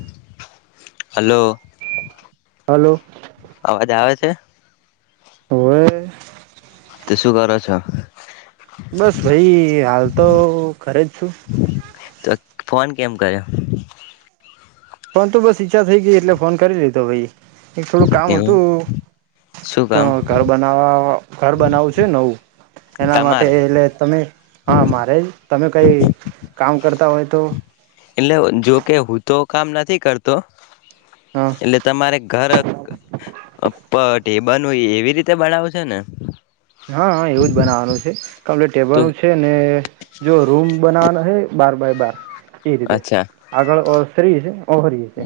[inaudible] Hello hello અવાજ આવે છે હોવે શું કરો છો. બસ ભાઈ હાલ તો ઘરે જ છું. તો ફોન કેમ કર્યો. પણ તો બસ ઈચ્છા થઈ ગઈ એટલે ફોન કરી લીધો એક થોડું કામ એવું હતું શું કામ ઘર બનાવ ઘર બનાવવું છે નવું એના માટે તમારે એટલે તમે હા મારે તમે કઈ કામ કરતા હોય તો એટલે જોકે હું તો કામ નથી કરતો. હા એટલે તમારે ઘર [unintelligible] હોય એવી રીતે બનાવ છે ને હા હ એવું જ બનાવવાનું છે કલે તો ટેબલ છે ને જો રૂમ બનાવવાનો હ બાર બાર એ રીતે અચ્છા આગળ સરી છે ઓહરી છે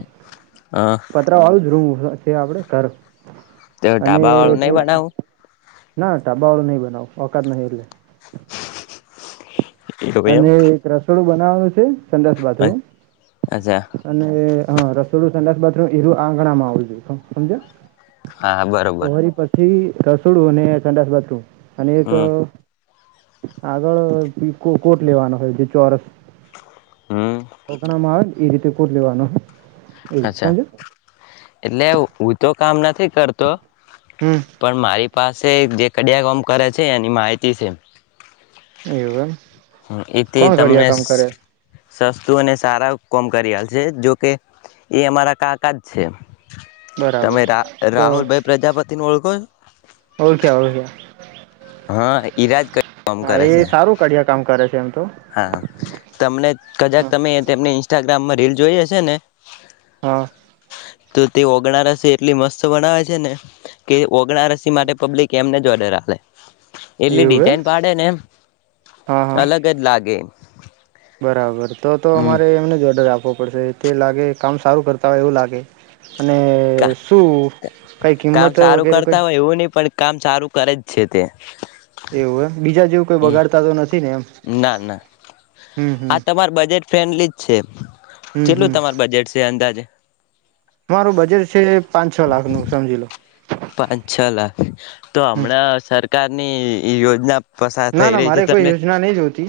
હા પતરા વારું જ આપડે કર તે ઢાબા વાળું નહી બનાવું ના ઢાબાવાળું નઈ બનાવુ ઓકાત નહી એટલે [inaudible] [unintelligible] એમ બનાવવાનું છે સંડાસ બાથરૂમ અચ્છા અને હા રસોડું [unintelligible] એ આંગણામાં આવું જોઈએ હા સમજ્યા બરોબર ઓરી પછી રસોડું અને સંડાસ બાથરૂમ અને એક હમ આગળ કોટ લેવાનો હોય જે ચોરસ હમ [unintelligible] એ રીતે કોટ લેવાનું અચ્છા એટલે હું તો કામ નથી કરતો. હમ પણ મારી પાસે કડિયા કોમ કરે છે એની માહિતી છે. એવુ એમ હ એથી કોણ તમને કડિયા કામ કરે સસ્તું અને સારા કોમ કરી આલ છે જોકે એ અમારા કાકા જ છે તમે બરાબર રા તો રાહુલભાઈ પ્રજાપતિ ન ઓળખો છો ઓળખ્યા ઓળખ્યા હા ઈરાજ ક કામ હા કરે એ છે સારું કડિયા કામ કરે એમ તો હા તમને કજાક હા તમેને ઇન્સ્ટાગ્રામ રલ જોઈ હશે ને હા તો તે ઓગણા રસે એટલી મસ્ત બનાવે છે ને કે ઓગણ રસી માટે પબ્લિક એમને જોડે રહે એટલી એવું એમ ડિઝઇન પાડે ને એમ હા હા અલગ કેન બરાબર તો તો અમારે એમને જ ઓર્ડર આપે ો પડશે તે લાગે કામ સારું કરતા હોય એવું લાગે અને કા શું કઈ કામ કિંમત સારું વગેરે કઈ કરતા હોય એવું નહી પણ કામ ચારું કર જ છે તે એવું એમ બીજા જેવું કોઈ બગાડતા તો નથી ને એમ ના ના હમ હમ આ તમાર બજેટ ફ્રેન્ડલી જ છે હમ હમ કેટલું તમાર બજેટ છે અંદાજ મારું બજેટ છે પાંચ છ લાખનું સમજી લો પાંચ છ લાખ તો હમ હમણાં સર સરકારની યોજના પસાર ના થઈ ના રહી છે મારે કોઈ તમને યોજના નહી જોતી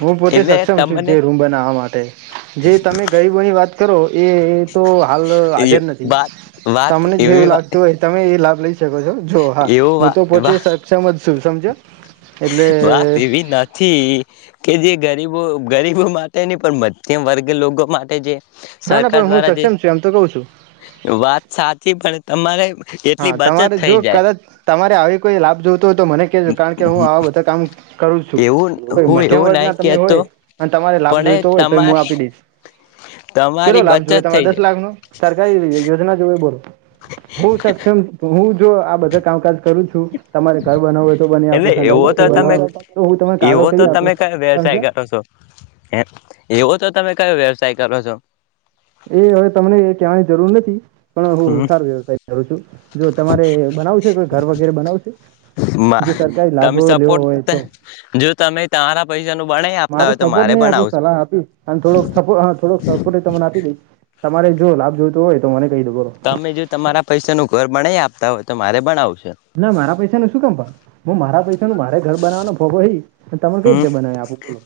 હું પોતે એટલે સક્ષમ છું તમને જે રૂમ બનાવવા માટે જે તમે ગરીબો ની વાત [inaudible] એ તો હાલ હાજર નથી વાત વાત તમને એવી જેવું લાગતું હોય તમે એ લ છ જો હા હું એવું તો પોતે વાત સક્ષમ જ શું સમજો વાત એવી નથી કે જે ગરીબો ગરીબો માટે નહી પણ મધ્યમ વર્ગ લોકો માટે જે ના ના સરકાર પણ હું દ્વારા જે સક્ષમ છું એમ તો કઉ છું વાત સાચી પડે તમારે એટલી હા બચત તમારે થઈ જો જાય કદાચ તમારે આવી કોઈ લાભ જોતો હોય તો મને કેજો કારણ કે કે હું આવા બધા કામ કરું છું એવું કોય હું મધ્યમ એવું નહીં વર્ગના તમે કહેતો હોય અને તમારે લાભ પણ જોઈતો હોય તો હું તમારી આપી દઈશ કેટલો તમારી લાભ બચત જોએ તમારે થઈ દસ જાય લાખનો સરકારી યોજના જો ઉભોરે [inaudible] સક્ષમ હુંજ જો આ બધા કામકાજ કરું છું તમારે ઘર બનાવો હોય તો બની એટલે આપુ છું એવો તમે તો હું તને કાગળ એવો કરી તો તમે આપીશ કયો સમજયો વ્યવસાય કરો છો હે એવો તો તમે કયો વ્યવસાય કરો છો. એ હવે તમને ક્યાય જરૂર નથી. પણ હું હમ સાર વ્યવસાય કરું છું જો તમારે બનાવુ છે કે ઘર વગેરે બનાવુ છે મા જે સરકારી લાભ તમે લેવો હોય સપોર્ટ તો જો તમે તમારા પૈસાનું બનાવી આપતા મારો હોય તો સપોર્ટ મારે નહી આપું બનાવું છે. સલાહ આપીશ અને થોડોક સપ થોડોક સપોર્ટ તમને આપી દઈશ તમારે જો લાભ જોતુ હોય તો મને કહી દો બોલો તમે જો તમારા પૈસાનું ઘર બણાય આપ તા હોય તો મારે બનાવુ ના મારા પૈસાનું શું કામ પણ હું મારા પૈસાનુ મારે ઘર બનાવાનો ભોગોઈ તમે કઈ હમ રીતે બનાવે આપો બોલો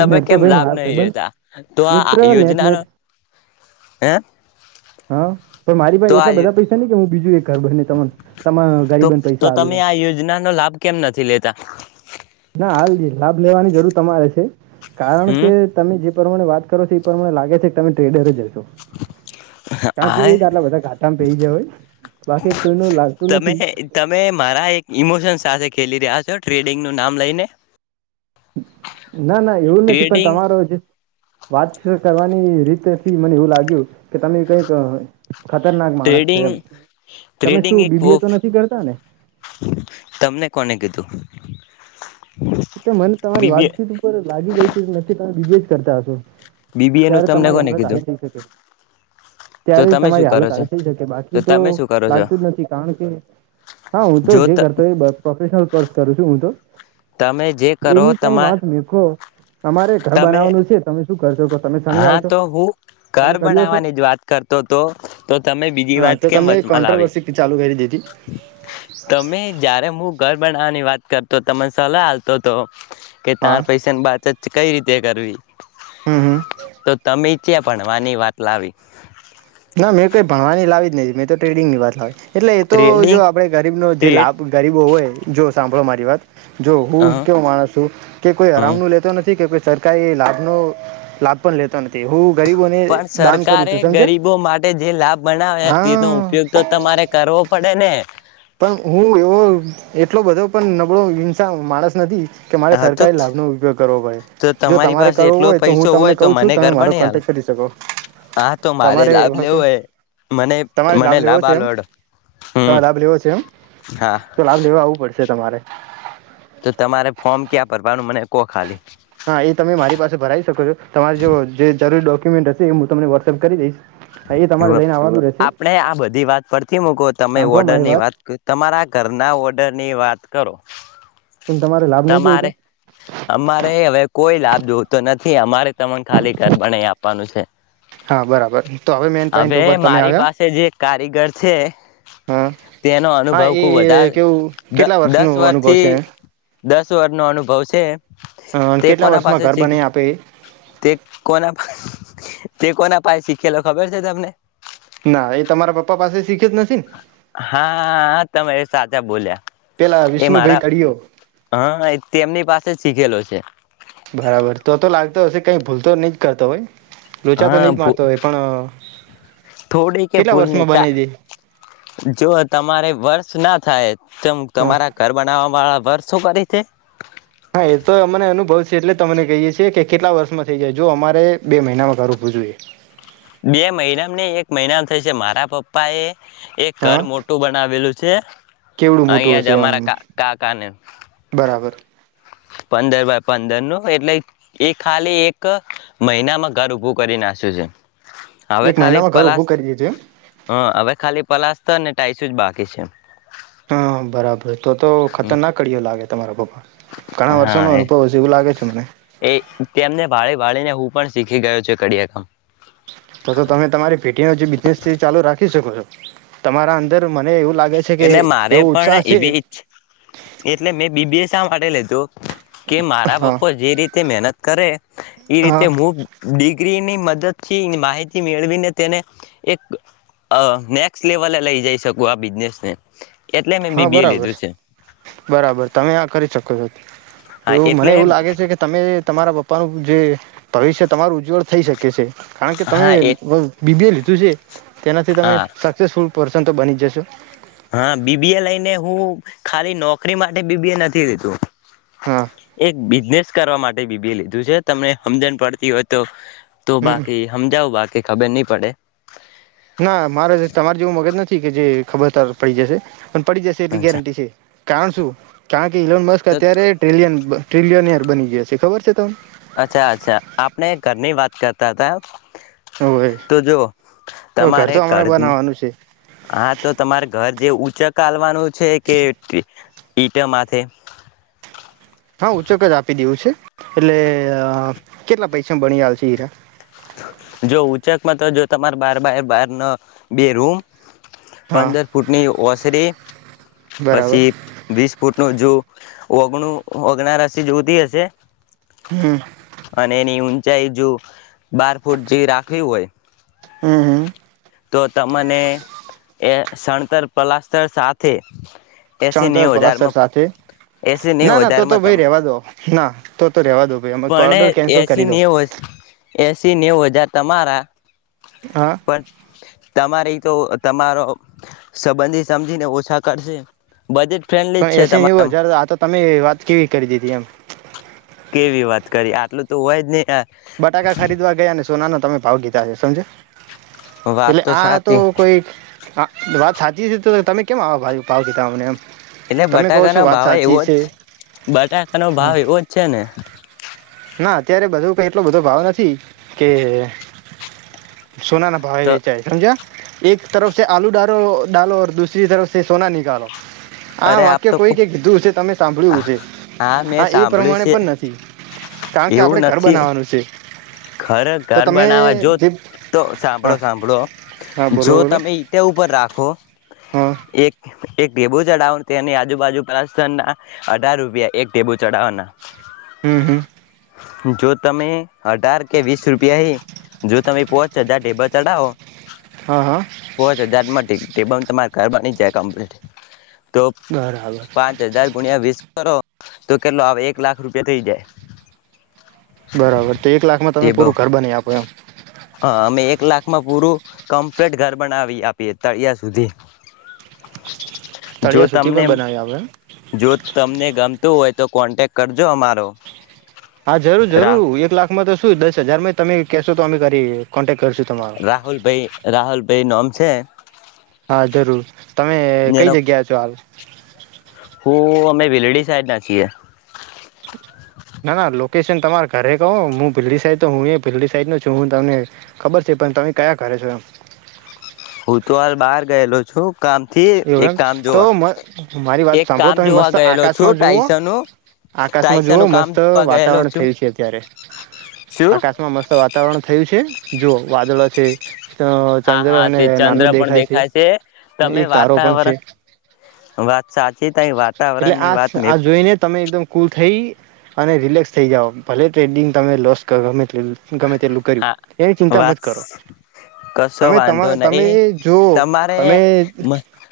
તમે તો કેમ ભાઈ લાભ મારા નહીં ભાઈબંધ લેતા તો આ મિત્ર નેને યોજનાનો હે હા પણ મારી તો ભાઈ આ એટલા બધા પૈસા નહી કે હું બીજું એક ઘર બનાઈ કાડુ તો તો તમે આ યોજનાનો લાભ કેમ નથી લેતા ના હાલ જ લાભ લેવાની જરૂર તમારે છે. કારણ કે હમ તમે જે પ્રમાણે વાત કરો છો એ પ્રમાણે લાગે છે કે તમે ટ્રેડર જ કારણ કે એ આ જ આટલા બધા ઘાટામાં પેહી જયા હોય બાકી કોઈનુ લાગતું તમે નથી તમે મારા એક ઇમોશન સાથે ખેલી રહ્યા છો ટ્રેડિંગનું નામ લઈને ના ના એવું નથી પણ ટ્રેડિંગ તમારો જે વાત કરવાની રીતથી મને એવું લાગ્યું કે તમે કઈક ખતરનાક માણસ છો ટ્રેડિંગ એમ તમે ટ્રેડિંગ શું એક બીબીએ તો વફ નથી કરતા ને તમને કોને કીધું. એતો મને તમારી બીબીએ વાતચીત ઉપર લાગી ગઈ છે નથી તમે બીજે જ કરતા છો બીબીએ નું ત્યારે તમને તમારી કોને હાલત કીધું આવી થઇ શકે તો ત્યારે તમે શું તમારી કરો હાલત છો આવી થઈ શકે બાકી તો તમે શું કરો છો લાગતું જ નથી કારણ કે હા હું તો જો જે ત કરતો પ્રોફેશનલ કોર્સ કરું છું હું તો તમે જે કરો એની કઈ તમાર વાત મેખો તમારે ઘર તમે બનાવાનું છે તમે શું કરશો કો તમે શણી હા આવશો તો હું ઘર તમે કર્યો છો બનાવાની જ વાત કરતો હતો તો તમે બીજી હા વાત તો કેમ તમે વચમાં લાવી કોન્ટ્રોવર્સી ચાલુ કરી દીધી તમે જારે હું ઘર બનાવવાની વાત કરતો તને સલાહ ચાલતો તો કે તાર હા પૈસા ની બાતત કઈ રીતે તે કરવી હમ હમ તો તમે ચ્યા ભણવાની વાત લાવી ના મેં કોઈ ભણવાની લાવી જ નથી મેં તો ટ્રેડિંગ ની વાત લાવ એટલે એ તો જો ટ્રેડિંગ આપડે ગરીબનોો જે ટ્રેડ લાભ ગરીબો હોય જો સાંભળો મારી વાત જો હ હું કેવું માણસ છું કે કોઈ હ હરામ નું લેતો નથી કે સર કઈ લાભનો લાભ પણ લેતો નથી હું ગરીબોને પણ દાન કરું સરકારે છું સમજ ગરીબો માટે જે લાભ બનાવે તેનો ઉપયોગ તો તમારે કરવો પડે ને [inaudible] પણ હું એવો એટલો બધો પણ નબળો હિંસા માણસ નથી કે મારે હા તો સરકારી લાભનોો ઉપયોગ કરવો પાઈ તો જો તમારી તમારે પાસે કરવો એટલો હોય તો પૈસો હું હોય તમને તો કું છું મને ઘર તમે મારો બને હાલ કોન્ટેક કરી શકો હા તો મારે તમારે લાભ એ લેવો કોઈ હોય મને તમારે મને લાભ લેવો છે આલો એમ હેડો હમ લાભ લેવો છે હા તો લાભ લેવા આવવું પડશે તમારે તો તમારે ફોર્મ ક્યાં ભરવાનું મને કો ખાલી હા એ તમે મારી પાસે ભરાઈ શકો છો તમારી જો જે જરૂરી ડોક્યુમેન્ટ હશે એ હું તમને વોટ્સઅપ કરી દઈશ હા એ તમારે લઈને આવવાનું રહેશે આપણે આ બધી વાત ફથી મૂકો તમે સાંભળો ઓર્ડર મારી ની વાત કર તમારા ઘરના ઓર્ડર ની વાત કરો પણ તમારે લાભ નહીં જોયું તો તમારે અમારે હવે કોઈ લાભ જોતો નથી અમારે તને ખાલી ઘર બના આપવાનું છે હા બરાબર તો મેન પોઈન્ટ હવે ઉપર તમે મારી આવ્યા પાસે જે કારીગર છે હા તેનો હા અનુભવ એ ખુબ વધારે કેવું કેટલા દસ વર્ષનું અનુભવ વર્ષથી છે દસ સ્ર નો અનુભવ છે અ તે કેટલા કોના વર્ષમાં પાસે ઘર છે બનાવી આપે એ? તે કોના તે કોના પાસે શી કેેલો ખબર છે તમને ના એ તમારા પપ્પા પાસે શીખે જ નથી ને? હા તમે સાચા બોલ્યા પેલા એ વિષ્ણુભાઈ મારા કડીયો હ તેમની પાસે શીખેલો છે બરાબર તો તો લાગતો હશે કઈ ભૂલતો નહી જ કરતો હોય લોચા તો હા નહી જ મારતો હોય પણ થોડી કે કેટલા ભૂલ વર્ષમાં નનીતા બનાવી દે? જો તમારે વર્ષ ના થાય ત હા તમારા ઘર બનાવવા વાળા વર્ શું કરે તે? હા, એ તો અમને અનુભવ છે એટલે તમને કહીએ છેએ કે કેટલા વર્ષમાં થઇ જાય જો અમારે બે મહિનામાં કાર રૂપવું જોઈએ. બે મહિના નહીં એક મહિના થાય છે મારા પપ્પા એ એક ઘર હા મોટું બનાવેલું છે, કેવડું મોટું અહીયાંજ હશે આમ અમારાા કા-કાકાને. બરાબર. પંદર બાય પંદર નું એટલે એ ખાલી એક મહિનામાં ઘર ઉભું કરી નાસ્યું છે. હવે એક ખાલી મહિનામાં ઘર પલાસ ઉભું કરી દીધું એમ? હા હવે ખાલી પલાસ ટતને ટાઈસું જ બાકી છે. હા બરાબ તો તો કોળિયો લાગે. તમારો. હા છે મને. એ એ તેમને ભાળે ભાળી ને હું પણ શીખી ગયો છે કડીયાકમ. તો તો તમે તમારી પેટી ન જે બિઝનેસ છે એ ચાલુ રાખી શકો છો. તમારા અંદર મને એવું લાગે છે કે એટલે મારે એવો પણ ઉત્સાહ છે એવી ઈચછ એટલે મેં બી બી એ શા માટે લે કે મારા હા પપ્પો જે રીતે મહેનત કરે એ રીતે હા હું ડિગ્રીની મદદથી માહિતી મેળવીને તેને એક અહ નેક્સ્ટ લેવલે લઈ જઈ શકું આ બિઝનેસ ને. હા, બરાબર બરાબર તમે આ કરી શકો છો. હા એવું મને એટલે એવું લાગે છે કે તમે તમારા પપ્પાનું જે ભવિષ્ય તમારું ઉજ્જવળ થઈ શકે છે. કારણ કે તમે હા એ વ બીબીલ તું જે તેનાથી તમે હા સક્સેસફુલ પરસન તો બની જશે. હા બી બી એ લઈને હું ખાલી નોકરી માટે બી બી એ નથી દેતું. હા એક બિઝનેસ કરવા માટે બી બી એ લીધું છે તમને હમજન પડતી હોય તો તો હમ બાકી હમજાવ બાકી ખબર નહી પડે. ના મારે તમારે જેવું મગજ નથી કે જે ખબરદાર પડી જશે. પણ પડી જશે એટલી ગેરંટી છે. કારણ શું કાણ ઇલોન મસ અત્યારે ટ્રિલિયન બ ટ્રિલિનયર બની ગયા છે ખબર છે તમને અચ્છા અચ્છા આપણે ઘરની વાત કરતા હતા હવે તો જો તમારે તો અમારે ઘર બનાવવાનું છે હા તો તમારે ઘર જે ઉઊંચ કાલવાનું છે કે ઈટા માથે હા ઉચક જ આપી દેવું છે એટલે કેટલા પૈસામાં ભણી છે હીરા જો ઉંચકમાં તો જો તમાર બાર બાર બાર ન બે રૂમ હા પંદર ફૂટની ઓસરી બરાબર પછી વીસ ફૂટ ન જો ઓગણું ઓગના રાશિ જોતી હશે હમ અને એની ચહે જો બાર ફૂટ જે રાખવી હોય હમ હમ તો તને એ શણતર પલાસ્તર સાથે એસી ચણર નેવ પોલા હજારમાં સાથે એસી નેવ ના ના તો તો હજારમાં તમ ભાઈ રેવા દો ના તો તો રેવા દો અ ઓર્ડર કેન્સલ કરી દો એસીી નેવ હજાર તમારા હા પણ તમારે તો તમારો સંબંધી સમજીને ઓછા કરશે બજેટ ફ્રેન્ડલી જ પણ છે એસી ન એવું તમારા જ આ તો તમે વાત કેવી કરી દીધી એમ કેવી વાત કરી આટલું તો હો જ ન બટાકા ખરીદવા ગયા ને સોના નો તમે ભાવ ગીધા છે સમજ વાત એટલે આ તો સાચી કોઈ હા વાત સાચી છે તો તમે કેમ આવો ભાઈ પાવ કીતામને એમ એટલે તમે કહો છો બટાકાનોો વાત ભાવ સાચી એવો જ છે બટાકાનોો હા. ભાવ એવો જ છે ને ના અત્યારે બધું કઈ એટલો બધો ભાવ નથી કે સોના ના ભાવે તો વિેચાય સમજ એક તરફસે આલુ ડો ડાલો દૂસરી તરફ સોના નિકાલો આ અરે આપ વાક્ય તો કોઈ ક કીધું છે તમે સાંભળ્યુંશે હા મેં આ એ સાંભળ્યું પ્રમાણે છે પણ નથી કારણ કે આપણે ઘર બનાવાનું છે ઘરે તો ઘર તમે બનાવા જો જે તો સાંભળો હા સાંભળો હા બોલો જો બોલો તમે ઇંટો ઉપર રાખો હા એક એક ઢેબુ ચડાવવાનું તેની આજુબાજુ પ્લસ [unintelligible] ના અઢાર રૂપિયા એક ઢેબુ ચડાવવાના હમ હમ જો તમે અઢાર કે વીસ રૂપિયા હ જો તમે પોહચ હજાર ઢેબા ચઢાવો હા હા પોહચ હજાર માટે તમારે ઘર બની જાય કમ્પ્લીટ તો બરાબર પાંચ હજાર ગુણ્યા વીસ કરો તો કેટલો આવે એક લાખ રૂપિયા થઈ જાય બરાબર તો એક એક લાખમાં તમે ટેબો પૂરું ઘર બની આપો એમ હા અમે એક લાખમાં પૂરું કમ્પ્લીટ ઘર બનાવી આપી તળિયા સુધી જો તળિયા સુધી તમને પણ એમ બનાવી આપો એમ જો તમને ગમતું હોય તો કોન્ટેક્ટ કરજો અમારો હા જરૂર રા જરૂર એક લાખ માં તો શું દસ હજાર માં એ તમે કેશો તો અમે કરીએ કોન્ટક રાહુલ ભાઈ રાહુલ તે નોમ છે હા જરૂર તમે કઈ એનો જગ્યા છો હાલ હું અમે ભીલડી સાઈડ છીએ ના ના લોકેશન તમારા ઘરે કહો હું ભિલડી સાઈડ તો હું ભિલડી સાઈડ નો છું હું તમને ખબર છે પણ તમે કયા ઘરે છો એમ હું તો હાલ બહાર ગયેલો છું કામથી એક કામ તો જોવા મારી વાત એક સાંભળો કામ તમે જોવા મસ્ત ગયેલો છું આકાશમાં જોવો ટાઈસનનું આકાશમાં જુઓ ટાઈસનનું કામ મસ્ત જોવા ગયેલો વાતાવરણ છું થયું છે અત્યારે શું આકાશમાં મસ્ત વાતાવરણ થયું છે જો વાદળો છે તો હા ચંદ્ર હા અને તે ચંદ્ર નાનું પણ દેખાય છે એક પણ છે હવા એટલે આ આ જોઈને તમે એકદમ કુલ થઈ અને રિલેક્સ થઇ જાઓ ભલે ટ્રેડિંગ તમે લોસ કર ગમે ગમે તેટલું કર્યું હા એની ચિંતા મત વાત કરો કશો તમે વાંધો તમારા તમે નહી જો તમારે તમે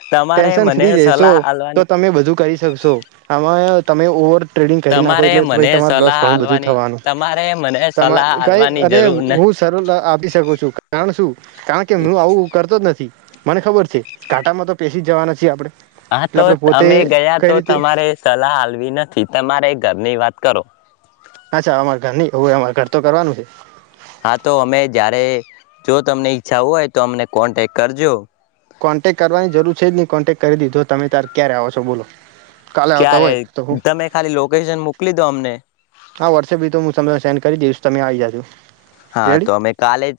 તમારે ટેન્શન મને ફ્રી સલાહ રશો આલવાની તમે બધું કરી શકશો આમાં તમે ઓવર ટ્રેડિંગ કરી નાખો તમારે એટલે ભઈ મને તમાર લોસ સલાહ ઘણું બધું આલવાની થવાનું તમારે મને તમા સલાહ કઈ આલવાની અરે જરૂર ન હું [unintelligible] આપી શકું છું કારણ શું કારણ કે હું આવું કરતો જ નથી મને ખબર છે કાંટામાં તો પસી જવાના છીએ આપડણે હા તો અમે ગયા તો તમારે સલાહ હાલવી નથી તમારે ઘરની વાત કરો અચ્છા અમાર ઘર ન એવું અમાર ઘર તો કરવાનું છે હા તો અમે જયારે જો તમને ઈચ્છા હોય તો અમને કોન્ટેક્ટ કરજો કોન્ટેક્ટ કરવાની જરૂર છે જ નહીં કોન્ટેક્ટ કરી દીધો તમે તાર ક્યારે આવો છો બોલો કાલે આવતા ક્યારે હોય તો હું તમે ખાલી લોકેશન મોકલી દો અમને હા વોટ્સઅપી તો હું તમને સેન્ડ કરી દઈશ તમે આવી જ હા તો અમે કાલે જ